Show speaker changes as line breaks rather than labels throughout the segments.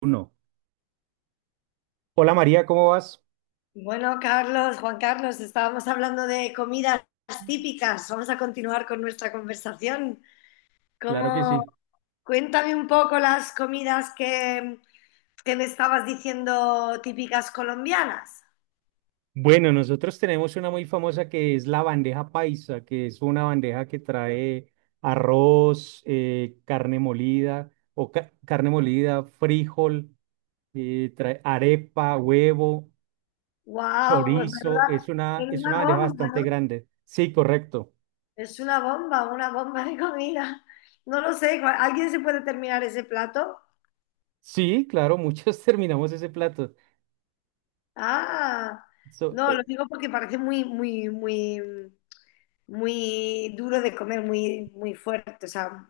Uno. Hola María, ¿cómo vas?
Bueno, Carlos, Juan Carlos, estábamos hablando de comidas típicas. Vamos a continuar con nuestra conversación.
Claro que
¿Cómo?
sí.
Cuéntame un poco las comidas que me estabas diciendo típicas colombianas.
Bueno, nosotros tenemos una muy famosa que es la bandeja paisa, que es una bandeja que trae arroz, carne molida o carne molida, frijol, trae arepa, huevo,
¡Wow! Pues
chorizo. Es
menuda,
una, es
menuda
una bandeja
bomba, ¿no?
bastante grande. Sí, correcto.
Es una bomba de comida. No lo sé, ¿alguien se puede terminar ese plato?
Sí, claro, muchos terminamos ese plato.
Ah,
So,
no, lo
eh,
digo porque parece muy, muy, muy, muy duro de comer, muy, muy fuerte, o sea,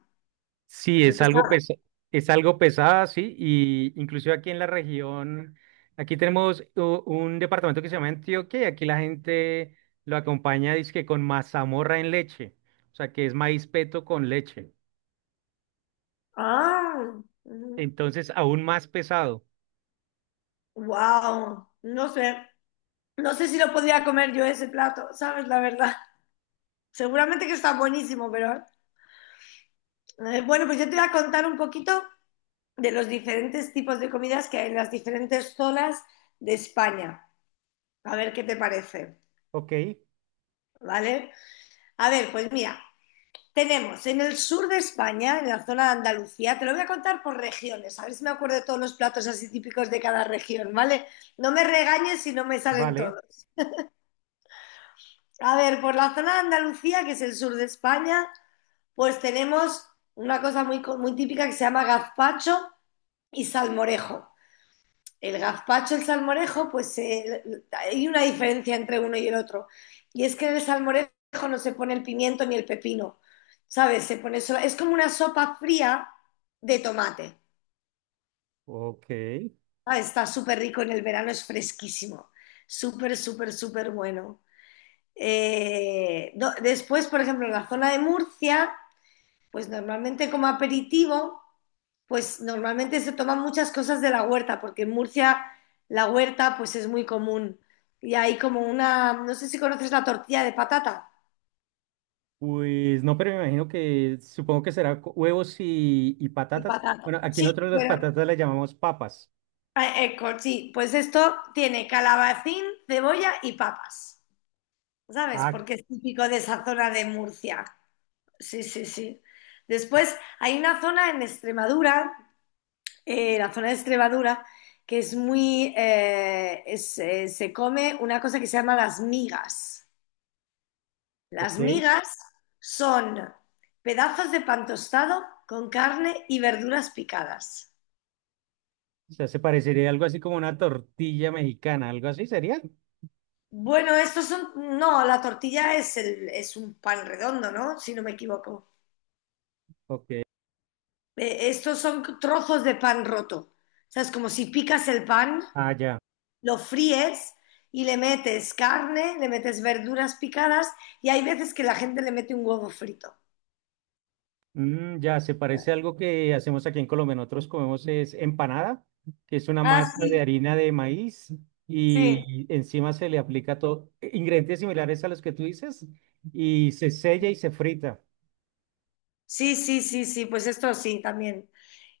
Sí,
muy
es algo
pesado.
pesa- es algo pesada, sí, y inclusive aquí en la región, aquí tenemos un departamento que se llama Antioquia y aquí la gente lo acompaña, dizque con mazamorra en leche, o sea, que es maíz peto con leche.
Ah,
Entonces, aún más pesado.
wow, no sé, no sé si lo podría comer yo ese plato, ¿sabes? La verdad, seguramente que está buenísimo, pero bueno, pues yo te voy a contar un poquito de los diferentes tipos de comidas que hay en las diferentes zonas de España. A ver qué te parece,
Ok,
¿vale? A ver, pues mira, tenemos en el sur de España, en la zona de Andalucía, te lo voy a contar por regiones, a ver si me acuerdo de todos los platos así típicos de cada región, ¿vale? No me regañes si no me salen
vale,
todos. A ver, por la zona de Andalucía, que es el sur de España, pues tenemos una cosa muy típica que se llama gazpacho y salmorejo. El gazpacho, el salmorejo, pues hay una diferencia entre uno y el otro. Y es que en el salmorejo no se pone el pimiento ni el pepino, ¿sabes? Es como una sopa fría de tomate.
ok.
¿Sabes? Está súper rico en el verano, es fresquísimo. Súper, súper, súper bueno. Después, por ejemplo, en la zona de Murcia, pues normalmente como aperitivo. Pues normalmente se toman muchas cosas de la huerta, porque en Murcia la huerta pues es muy común. Y hay como una, no sé si conoces la tortilla de patata.
Pues no, pero me imagino que supongo que será huevos y
Y
patatas. Bueno,
patata.
aquí nosotros
Sí,
las
pero
patatas las llamamos papas.
sí, pues esto tiene calabacín, cebolla y papas, ¿sabes?
Ah,
Porque es típico de esa zona de Murcia. Sí, sí, sí. Después hay una zona en Extremadura, la zona de Extremadura, que es se come una cosa que se llama las migas. Las
ok.
migas son pedazos de pan tostado con carne y verduras picadas.
O sea, se parecería algo así como una tortilla mexicana, algo así sería.
Bueno, estos son. No, la tortilla es, es un pan redondo, ¿no? Si no me equivoco.
Ok.
Estos son trozos de pan roto. O sea, es como si picas el pan,
Ah, ya.
lo fríes y le metes carne, le metes verduras picadas y hay veces que la gente le mete un huevo frito.
Mm, ya, se parece a algo que hacemos aquí en Colombia. Nosotros comemos es empanada, que es una
Ah,
masa de
sí,
harina de maíz
sí.
y encima se le aplica todo, ingredientes similares a los que tú dices y se sella y se frita.
Sí, sí, sí, sí, pues esto sí, también.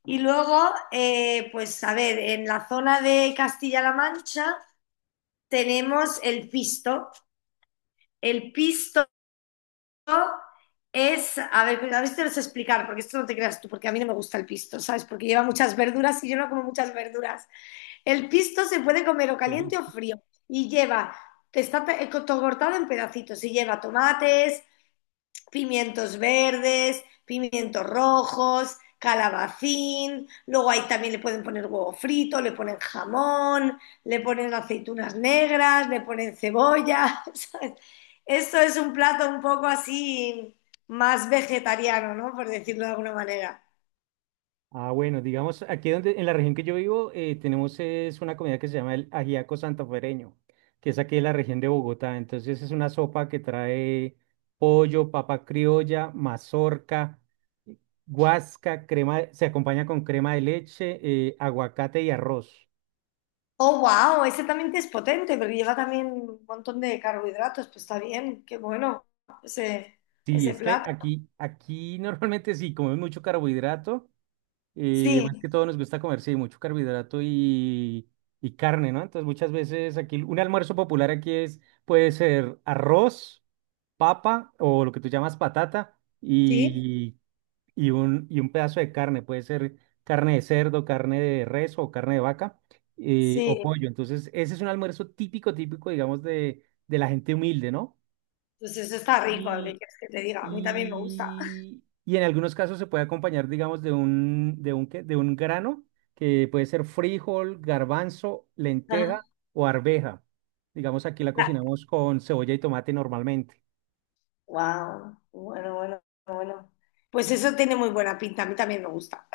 Y luego, pues a ver, en la zona de Castilla-La Mancha tenemos el pisto. El pisto es, a ver si te lo sé explicar, porque esto no te creas tú, porque a mí no me gusta el pisto, ¿sabes? Porque lleva muchas verduras y yo no como muchas verduras. El pisto se puede comer o caliente o
Ok.
frío y lleva, cortado en pedacitos y lleva tomates, pimientos verdes, pimientos rojos, calabacín, luego ahí también le pueden poner huevo frito, le ponen jamón, le ponen aceitunas negras, le ponen cebolla. ¿Sabes? Esto es un plato un poco así más vegetariano, ¿no? Por decirlo de alguna manera.
Ah, bueno, digamos, aquí donde, en la región que yo vivo, tenemos es una comida que se llama el ajiaco santafereño, que es aquí de la región de Bogotá. Entonces es una sopa que trae pollo, papa criolla, mazorca, guasca, crema, se acompaña con crema de leche, aguacate y arroz.
Oh, wow, ese también es potente, porque lleva también un montón de carbohidratos, pues está bien, qué bueno ese,
Sí,
ese
es que
plato.
aquí normalmente sí comemos mucho carbohidrato. Y más
Sí,
que todo nos gusta comer, sí, mucho carbohidrato y carne, ¿no? Entonces muchas veces aquí un almuerzo popular aquí es, puede ser arroz, papa o lo que tú llamas patata
sí,
y, y un pedazo de carne. Puede ser carne de cerdo, carne de res o carne de vaca o
sí.
pollo. Entonces ese es un almuerzo típico, típico, digamos, de la gente humilde, ¿no?
Pues eso está rico, ¿qué quieres que te diga? A mí también me gusta.
Y, y en algunos casos se puede acompañar, digamos, de un, ¿qué? De un grano que puede ser frijol, garbanzo,
Ajá.
lenteja o arveja. Digamos, aquí la cocinamos con cebolla y tomate normalmente.
Wow, bueno, bueno, bueno. Pues eso tiene muy buena pinta, a mí también me gusta.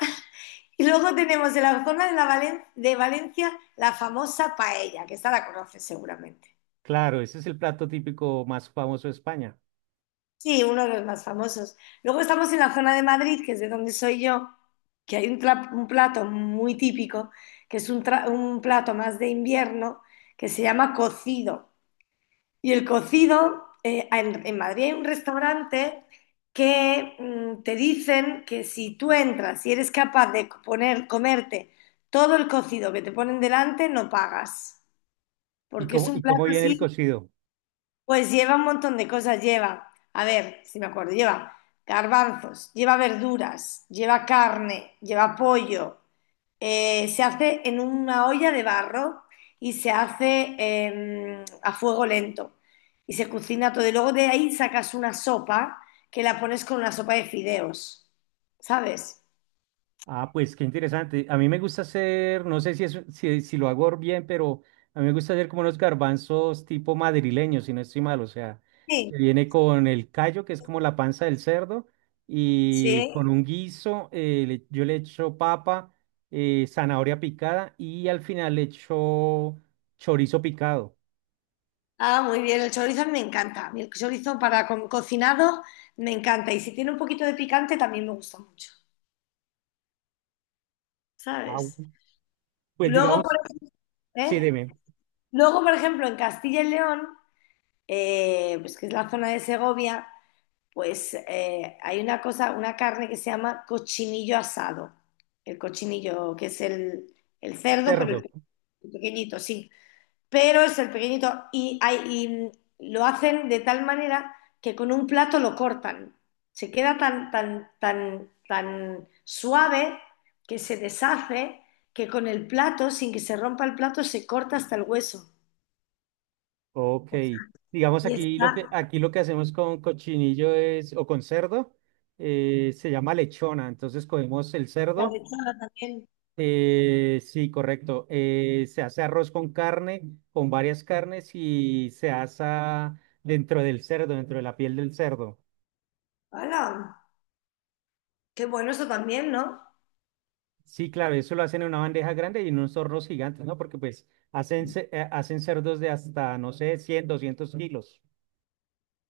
Y luego tenemos de la zona de, de Valencia la famosa paella, que esta la conoces seguramente.
Claro, ese es el plato típico más famoso de España.
Sí, uno de los más famosos. Luego estamos en la zona de Madrid, que es de donde soy yo, que hay un plato muy típico, que es un plato más de invierno, que se llama cocido. Y el cocido, en Madrid hay un restaurante que te dicen que si tú entras y eres capaz de comerte todo el cocido que te ponen delante, no pagas. Porque es un
Y
plato
cómo viene el
así,
cocido?
pues lleva un montón de cosas. Lleva, a ver, si me acuerdo, lleva garbanzos, lleva verduras, lleva carne, lleva pollo, se hace en una olla de barro y se hace a fuego lento y se cocina todo. Y luego de ahí sacas una sopa que la pones con una sopa de fideos, ¿sabes?
Ah, pues qué interesante. A mí me gusta hacer, no sé si, es, si, si lo hago bien, pero a mí me gusta hacer como unos garbanzos tipo madrileños, si no estoy mal. O sea,
Sí,
que viene con el callo, que es como la panza del cerdo, y
sí.
con un guiso, yo le echo papa, zanahoria picada y al final le echo chorizo picado.
Ah, muy bien, el chorizo a mí me encanta. A mí el chorizo para con cocinado me encanta. Y si tiene un poquito de picante también me gusta mucho,
Ah,
¿sabes?
pues
Luego, por,
digamos,
ej-
sí,
¿eh?
dime,
Luego, por ejemplo, en Castilla y León, pues que es la zona de Segovia, pues hay una cosa, una carne que se llama cochinillo asado. El cochinillo, que es el cerdo,
cerdo.
el pequeñito, sí. Pero es el pequeñito y lo hacen de tal manera que con un plato lo cortan. Se queda tan, tan, tan, tan suave que se deshace que con el plato, sin que se rompa el plato, se corta hasta el hueso.
Ok, digamos
Y está
aquí lo que hacemos con cochinillo es o con cerdo se llama lechona, entonces cogemos el
la
cerdo,
lechada también.
sí, correcto, se hace arroz con carne, con varias carnes y se asa dentro del cerdo, dentro de la piel del cerdo.
¡Hala! Qué bueno eso también, ¿no?
Sí, claro, eso lo hacen en una bandeja grande y en unos hornos gigantes, ¿no? Porque pues hacen cerdos de hasta no sé 100, 200 kilos.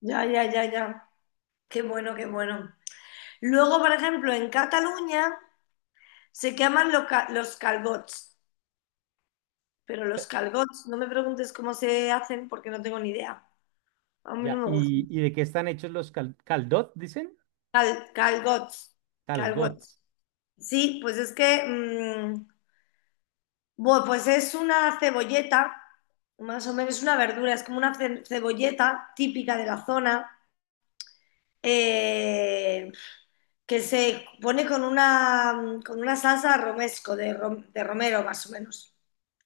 Ya, ya, ya, ya. Qué bueno, qué bueno. Luego, por ejemplo, en Cataluña se llaman lo ca- los calbots, pero los calbots. No me preguntes cómo se hacen porque no tengo ni idea. A mí no
Ya.
me gustan.
Y de qué están hechos los caldot, dicen?
Calgots,
Calgot.
calgots. Sí, pues es que, mm, bueno, pues es una cebolleta, más o menos una verdura, es como una cebolleta típica de la zona. Eh, que se pone con con una salsa romesco, de romero más o menos,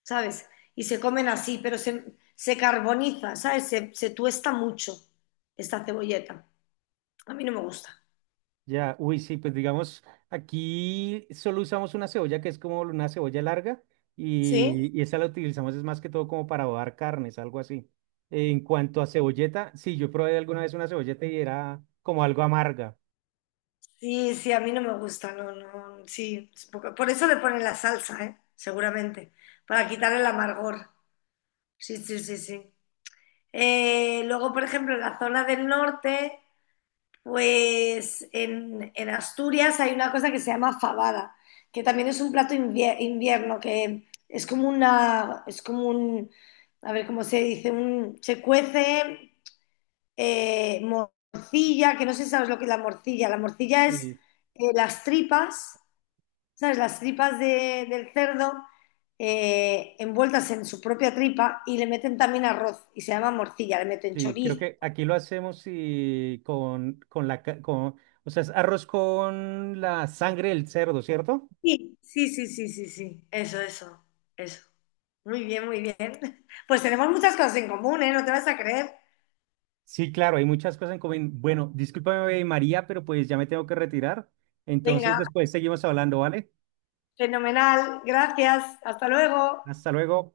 ¿sabes? Y se comen así, pero se carboniza, ¿sabes? Se tuesta mucho esta cebolleta. A mí no me gusta.
Ya, uy, sí, pues digamos, aquí solo usamos una cebolla que es como una cebolla larga
¿Sí?
y esa la utilizamos es más que todo como para adobar carnes, algo así. En cuanto a cebolleta, sí, yo probé alguna vez una cebolleta y era como algo amarga.
Sí, sí, a mí no me gusta, no, no, sí. Por eso le ponen la salsa, ¿eh? Seguramente, para quitar el amargor. Sí, sí, sí, sí. Luego, por ejemplo, en la zona del norte pues en Asturias hay una cosa que se llama fabada, que también es un plato invierno, que es como una, es como un, a ver cómo se dice, un, se cuece morcilla, que no sé si sabes lo que es la morcilla. La morcilla es
Y,
las tripas, ¿sabes? Las tripas del cerdo envueltas en su propia tripa y le meten también arroz y se llama morcilla, le meten
sí, creo
chorizo.
que aquí lo hacemos y con, con, o sea, es arroz con la sangre del cerdo, ¿cierto?
Sí, sí, sí, sí, sí, sí. Eso, eso, eso. Muy bien, muy bien. Pues tenemos muchas cosas en común, ¿eh? No te vas a creer.
Sí, claro, hay muchas cosas en común. Bueno, discúlpame, María, pero pues ya me tengo que retirar. Entonces
Venga,
después seguimos hablando, ¿vale?
fenomenal. Gracias. Hasta luego.
Hasta luego.